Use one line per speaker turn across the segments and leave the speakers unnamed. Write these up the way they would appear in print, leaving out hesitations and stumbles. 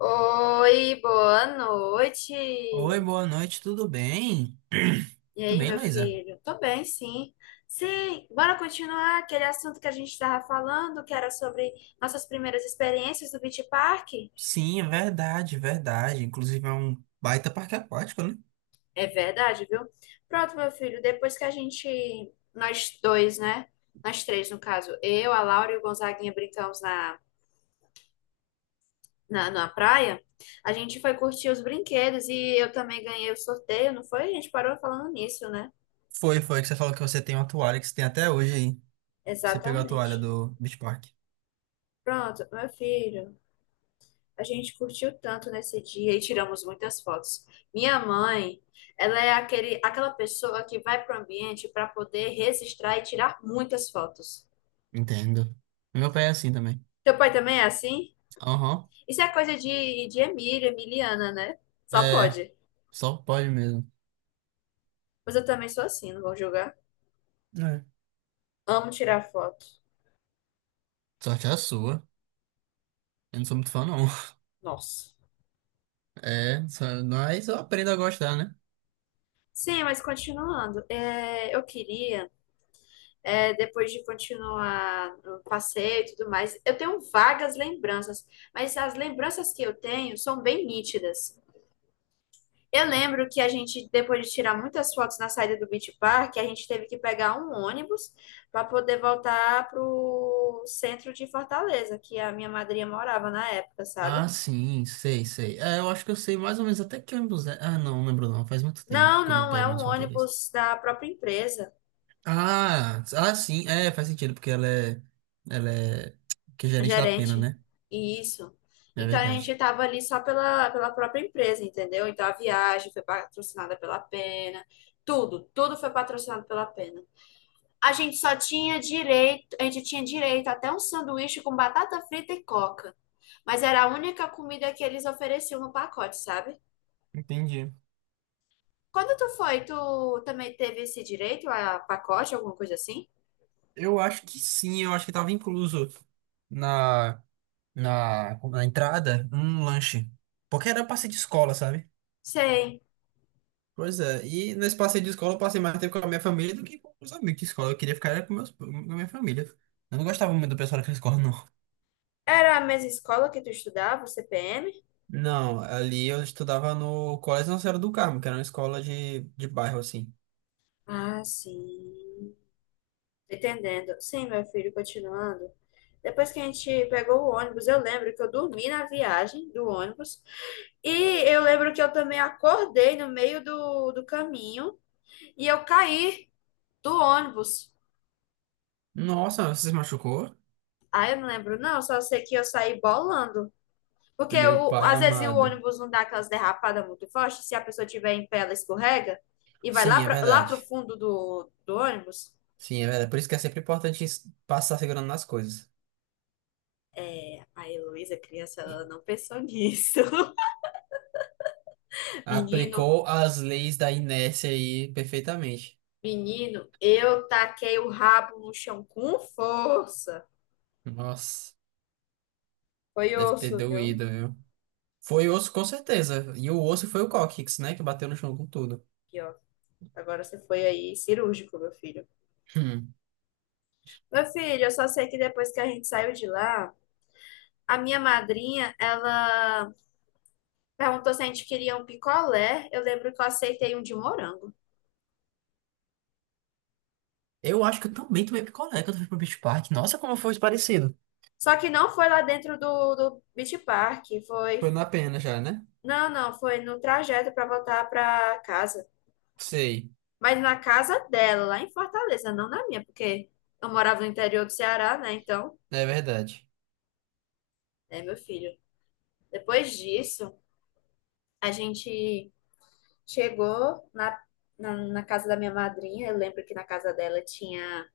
Oi, boa
Oi,
noite.
boa noite, tudo bem?
E
Tudo
aí,
bem,
meu
Luísa?
filho? Tô bem, sim. Sim, bora continuar aquele assunto que a gente estava falando, que era sobre nossas primeiras experiências do Beach Park.
Sim, é verdade, é verdade. Inclusive é um baita parque aquático, né?
É verdade, viu? Pronto, meu filho, depois que a gente, nós dois, né? Nós três, no caso, eu, a Laura e o Gonzaguinha brincamos na praia, a gente foi curtir os brinquedos e eu também ganhei o sorteio, não foi? A gente parou falando nisso, né?
Foi, foi que você falou que você tem uma toalha que você tem até hoje aí. Você pegou a toalha
Exatamente.
do Beach Park.
Pronto, meu filho, a gente curtiu tanto nesse dia e tiramos muitas fotos. Minha mãe, ela é aquela pessoa que vai para o ambiente para poder registrar e tirar muitas fotos.
Entendo. Meu pai é assim também.
Teu pai também é assim?
Aham.
Isso é coisa de Emílio, Emiliana, né? Só
É,
pode.
só pode mesmo.
Mas eu também sou assim, não vou julgar.
É.
Amo tirar foto.
Sorte é a sua. Eu não sou muito fã, não.
Nossa.
É, mas eu aprendo a gostar, né?
Sim, mas continuando, eu queria. Depois de continuar o passeio e tudo mais. Eu tenho vagas lembranças, mas as lembranças que eu tenho são bem nítidas. Eu lembro que a gente, depois de tirar muitas fotos na saída do Beach Park, a gente teve que pegar um ônibus para poder voltar para o centro de Fortaleza, que a minha madrinha morava na época, sabe?
Ah, sim, sei, sei. É, eu acho que eu sei mais ou menos até que ônibus é. Ah, não, não lembro não. Faz muito tempo
Não,
que eu não
não, é
pego
um
ônibus Fortaleza.
ônibus da própria empresa.
Ah, ah, sim, é, faz sentido, porque ela é, que é gerente da pena,
Gerente.
né?
Isso.
É
Então a gente
verdade.
estava ali só pela própria empresa, entendeu? Então a viagem foi patrocinada pela Pena, tudo foi patrocinado pela Pena. A gente só tinha direito, a gente tinha direito até um sanduíche com batata frita e coca. Mas era a única comida que eles ofereciam no pacote, sabe?
Entendi.
Quando tu foi, tu também teve esse direito a pacote, alguma coisa assim?
Eu acho que sim, eu acho que tava incluso na, na entrada um lanche. Porque era passeio de escola, sabe?
Sei.
Pois é, e nesse passeio de escola eu passei mais tempo com a minha família do que com os amigos de escola. Eu queria ficar era com, meus, com a minha família. Eu não gostava muito do pessoal daquela escola, não.
Era a mesma escola que tu estudava, o CPM?
Não, ali eu estudava no Colégio Nossa Senhora do Carmo, que era uma escola de bairro, assim.
Ah, sim. Entendendo. Sim, meu filho, continuando. Depois que a gente pegou o ônibus, eu lembro que eu dormi na viagem do ônibus. E eu lembro que eu também acordei no meio do caminho e eu caí do ônibus.
Nossa, você se machucou?
Ah, eu não lembro, não, só sei que eu saí bolando.
Meu pai
Às vezes o
amado.
ônibus não dá aquelas derrapadas muito fortes, se a pessoa tiver em pé, ela escorrega e vai lá
Sim, é
para lá pro
verdade.
fundo do ônibus.
Sim, é verdade. Por isso que é sempre importante passar segurando nas coisas.
É, a Heloísa, criança, ela não pensou nisso. Menino,
Aplicou as leis da inércia aí perfeitamente.
Menino, eu taquei o rabo no chão com força.
Nossa,
Foi
deve ter
osso, viu?
doído, viu? Foi osso, com certeza. E o osso foi o cóccix, né? Que bateu no chão com tudo.
Aqui, ó. Agora você foi aí cirúrgico, meu filho.
Hum.
Meu filho, eu só sei que depois que a gente saiu de lá, a minha madrinha, ela perguntou se a gente queria um picolé. Eu lembro que eu aceitei um de morango.
Eu acho que eu também tomei picolé quando eu fui pro Beach Park. Nossa, como foi parecido.
Só que não foi lá dentro do Beach Park, foi.
Foi na pena já, né?
Não, não, foi no trajeto para voltar para casa.
Sei,
Mas na casa dela, lá em Fortaleza, não na minha, porque eu morava no interior do Ceará, né? Então.
é verdade.
Né, meu filho? Depois disso, a gente chegou na casa da minha madrinha. Eu lembro que na casa dela tinha,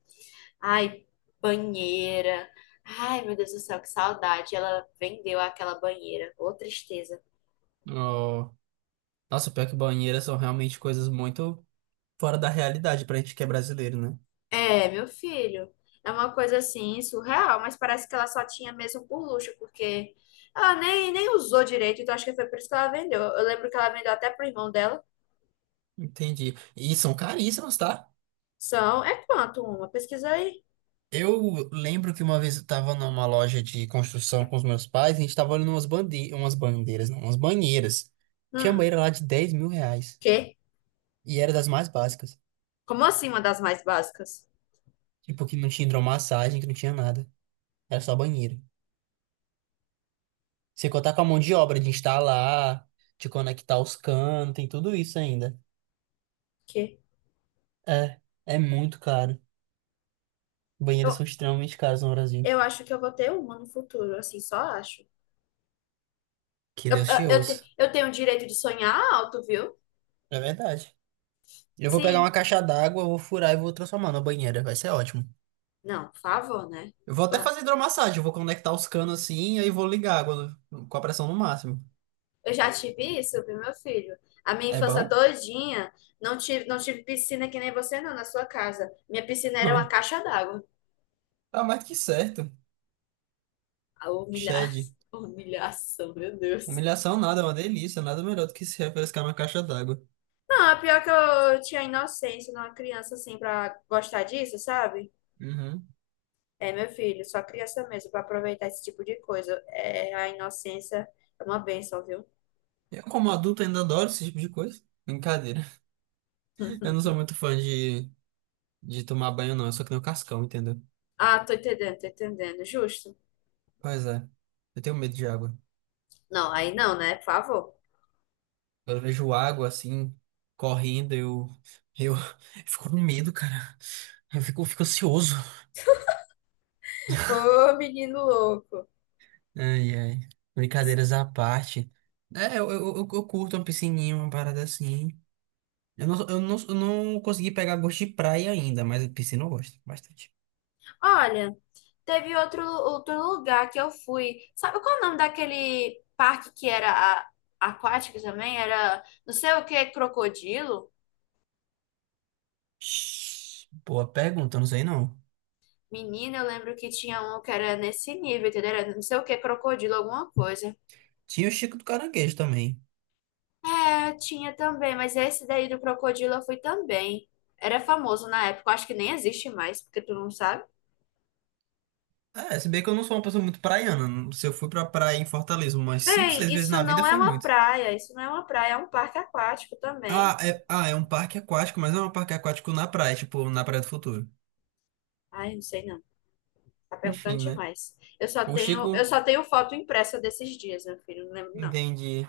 ai, banheira. Ai, meu Deus do céu, que saudade. Ela vendeu aquela banheira. Ô, tristeza.
Oh. Nossa, pior que banheiras são realmente coisas muito fora da realidade pra gente que é brasileiro, né?
É, meu filho. É uma coisa assim, surreal, mas parece que ela só tinha mesmo por luxo, porque ela nem usou direito, então acho que foi por isso que ela vendeu. Eu lembro que ela vendeu até pro irmão dela.
Entendi. E são caríssimas, tá?
São, é quanto uma? Pesquisa aí.
Eu lembro que uma vez eu tava numa loja de construção com os meus pais, e a gente tava olhando umas bande... umas bandeiras, não, umas banheiras. Tinha
Hum,
banheira lá de 10 mil reais.
quê?
E era das mais básicas.
Como assim uma das mais básicas?
Tipo, que não tinha hidromassagem, que não tinha nada. Era só banheiro. Sem contar com a mão de obra de instalar, de conectar os canos, tem tudo isso ainda.
Que
É, é muito caro. Banheiros
eu,
são extremamente caros no Brasil.
eu acho que eu vou ter uma no futuro, assim, só acho.
Que Deus te ouça.
Eu tenho o direito de sonhar alto, viu?
É verdade. Eu vou pegar uma
Sim.
caixa d'água, vou furar e vou transformar na banheira. Vai ser ótimo.
Não, por favor, né?
Eu vou
Eu,
até fazer hidromassagem. Eu vou conectar os canos assim e aí vou ligar a água com a pressão no máximo.
eu já tive isso, viu, meu filho? A minha
É
infância
bom?
todinha, não tive piscina que nem você, não, na sua casa. Minha piscina era
Hã.
uma caixa d'água.
Tá mais que certo.
A humilha...
Shed.
Humilhação, meu Deus.
Humilhação nada, é uma delícia. Nada melhor do que se refrescar na caixa d'água.
Não, é pior que eu tinha inocência, eu era uma criança assim, pra gostar disso, sabe?
Uhum.
É, meu filho, só criança mesmo para aproveitar esse tipo de coisa. É, a inocência é uma bênção, viu?
Eu, como adulto, ainda adoro esse tipo de coisa. Brincadeira. Eu não sou muito fã de tomar banho, não. Eu só que nem o cascão, entendeu?
Ah, tô entendendo, tô entendendo. Justo.
Pois é. Eu tenho medo de água.
Não, aí não, né? Por favor.
Quando eu vejo água assim, correndo, eu fico com medo, cara. Eu fico ansioso.
Ô, menino louco.
Ai, ai. Brincadeiras à parte. É, eu curto uma piscininha, uma parada assim. Eu não consegui pegar gosto de praia ainda, mas piscina eu gosto bastante.
Olha, teve outro lugar que eu fui. Sabe qual é o nome daquele parque que era aquático também? Era não sei o que, crocodilo?
Shhh, boa pergunta, não sei não.
Menina, eu lembro que tinha um que era nesse nível, entendeu? Era não sei o que, crocodilo, alguma coisa.
Tinha o Chico do Caranguejo também.
É, tinha também, mas esse daí do crocodilo eu fui também. Era famoso na época, eu acho que nem existe mais, porque tu não sabe.
É, se bem que eu não sou uma pessoa muito praiana. Se eu fui pra praia em Fortaleza umas 5
Bem,
6 vezes
isso
na vida,
não é
foi
uma
muito.
praia, isso não é uma praia, é um parque aquático também.
Ah, é um parque aquático, mas não é um parque aquático na praia, tipo, na Praia do Futuro.
Ai, não sei não, tá perguntando
Enfim, né?
demais.
O
Eu
Chico,
só tenho foto impressa desses dias, meu filho, não lembro não.
entendi.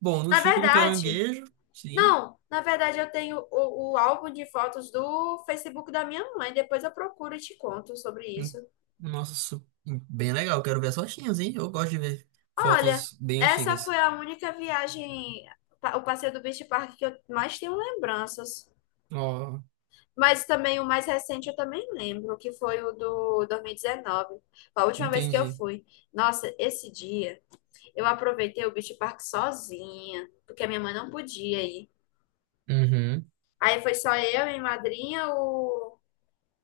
Bom, no
Na
Chico do
verdade,
Caranguejo, sim.
não, na verdade eu tenho o álbum de fotos do Facebook da minha mãe, depois eu procuro e te conto sobre
Hum,
isso.
nossa, bem legal. Quero ver as fotinhas, hein? Eu gosto de ver
Olha,
fotos bem
essa foi
antigas.
a única viagem, o passeio do Beach Park que eu mais tenho lembranças.
Ó,
Mas também o mais recente eu também lembro, que foi o do 2019. Foi a última vez que eu
entendi.
fui. Nossa, esse dia eu aproveitei o Beach Park sozinha, porque a minha mãe não podia ir.
Uhum.
Aí foi só eu, minha madrinha, o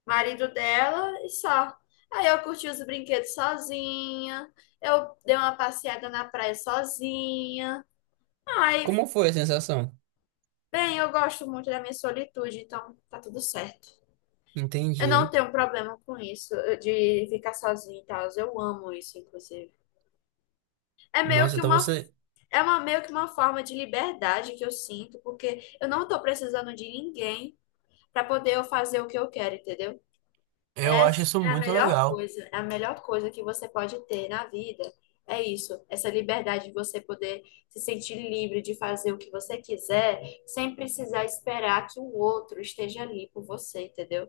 marido dela e só. Aí eu curti os brinquedos sozinha, eu dei uma passeada na praia sozinha. Ai,
Como foi a sensação?
bem, eu gosto muito da minha solitude, então tá tudo certo. Eu não
Entendi.
tenho problema com isso, de ficar sozinha e tal. Eu amo isso, inclusive. É meio
Nossa,
que
então
uma,
você.
é uma, meio que uma forma de liberdade que eu sinto, porque eu não tô precisando de ninguém pra poder eu fazer o que eu quero, entendeu?
Eu acho
Essa
isso
é a
muito
melhor
legal.
coisa, é a melhor coisa que você pode ter na vida. É isso, essa liberdade de você poder se sentir livre de fazer o que você quiser, sem precisar esperar que o outro esteja ali por você, entendeu?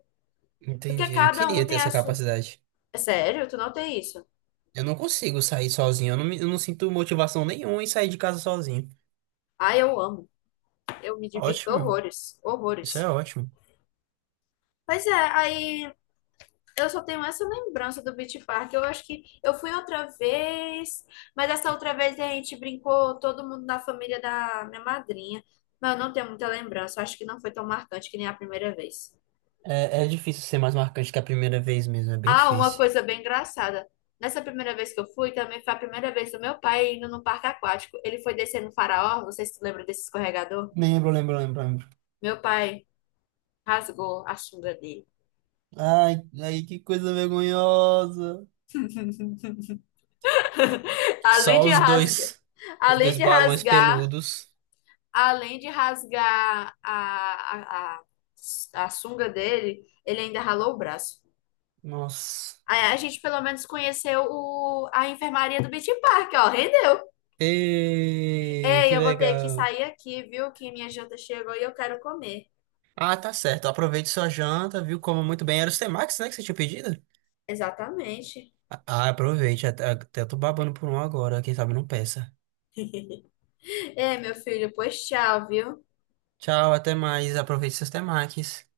Porque
Entendi. Eu
cada um
queria ter
tem a
essa
sua.
capacidade.
É sério, tu não tem isso?
Eu não consigo sair sozinho. Eu não sinto motivação nenhuma em sair de casa sozinho.
Ah, eu amo. Eu me divirto
Ótimo,
horrores,
isso é
horrores.
ótimo.
Pois é, aí eu só tenho essa lembrança do Beach Park. Eu acho que eu fui outra vez, mas essa outra vez a gente brincou todo mundo na família da minha madrinha. Mas eu não tenho muita lembrança. Eu acho que não foi tão marcante que nem a primeira vez.
É, é difícil ser mais marcante que a primeira vez mesmo, é bem
Ah, uma
difícil.
coisa bem engraçada. Nessa primeira vez que eu fui, também foi a primeira vez do meu pai indo no parque aquático. Ele foi descendo o faraó. Vocês se lembram desse escorregador?
Lembro, lembro, lembro, lembro.
Meu pai rasgou a sunga dele.
Ai, ai, que coisa vergonhosa.
Além
Só
de rasgar,
os
além
dois
de
balões
rasgar
peludos.
além de rasgar a sunga dele, ele ainda ralou o braço.
Nossa.
Aí a gente pelo menos conheceu o, a enfermaria do Beach Park, ó, rendeu.
Ê,
Ei,
que
eu vou ter que
legal.
sair aqui, viu? Que minha janta chegou e eu quero comer.
Ah, tá certo. Aproveite sua janta, viu? Coma muito bem. Era os temakis, né, que você tinha pedido?
Exatamente.
Ah, aproveite. Até, até eu tô babando por um agora. Quem sabe não peça.
É, meu filho, pois tchau, viu?
Tchau, até mais. Aproveite seus temakis.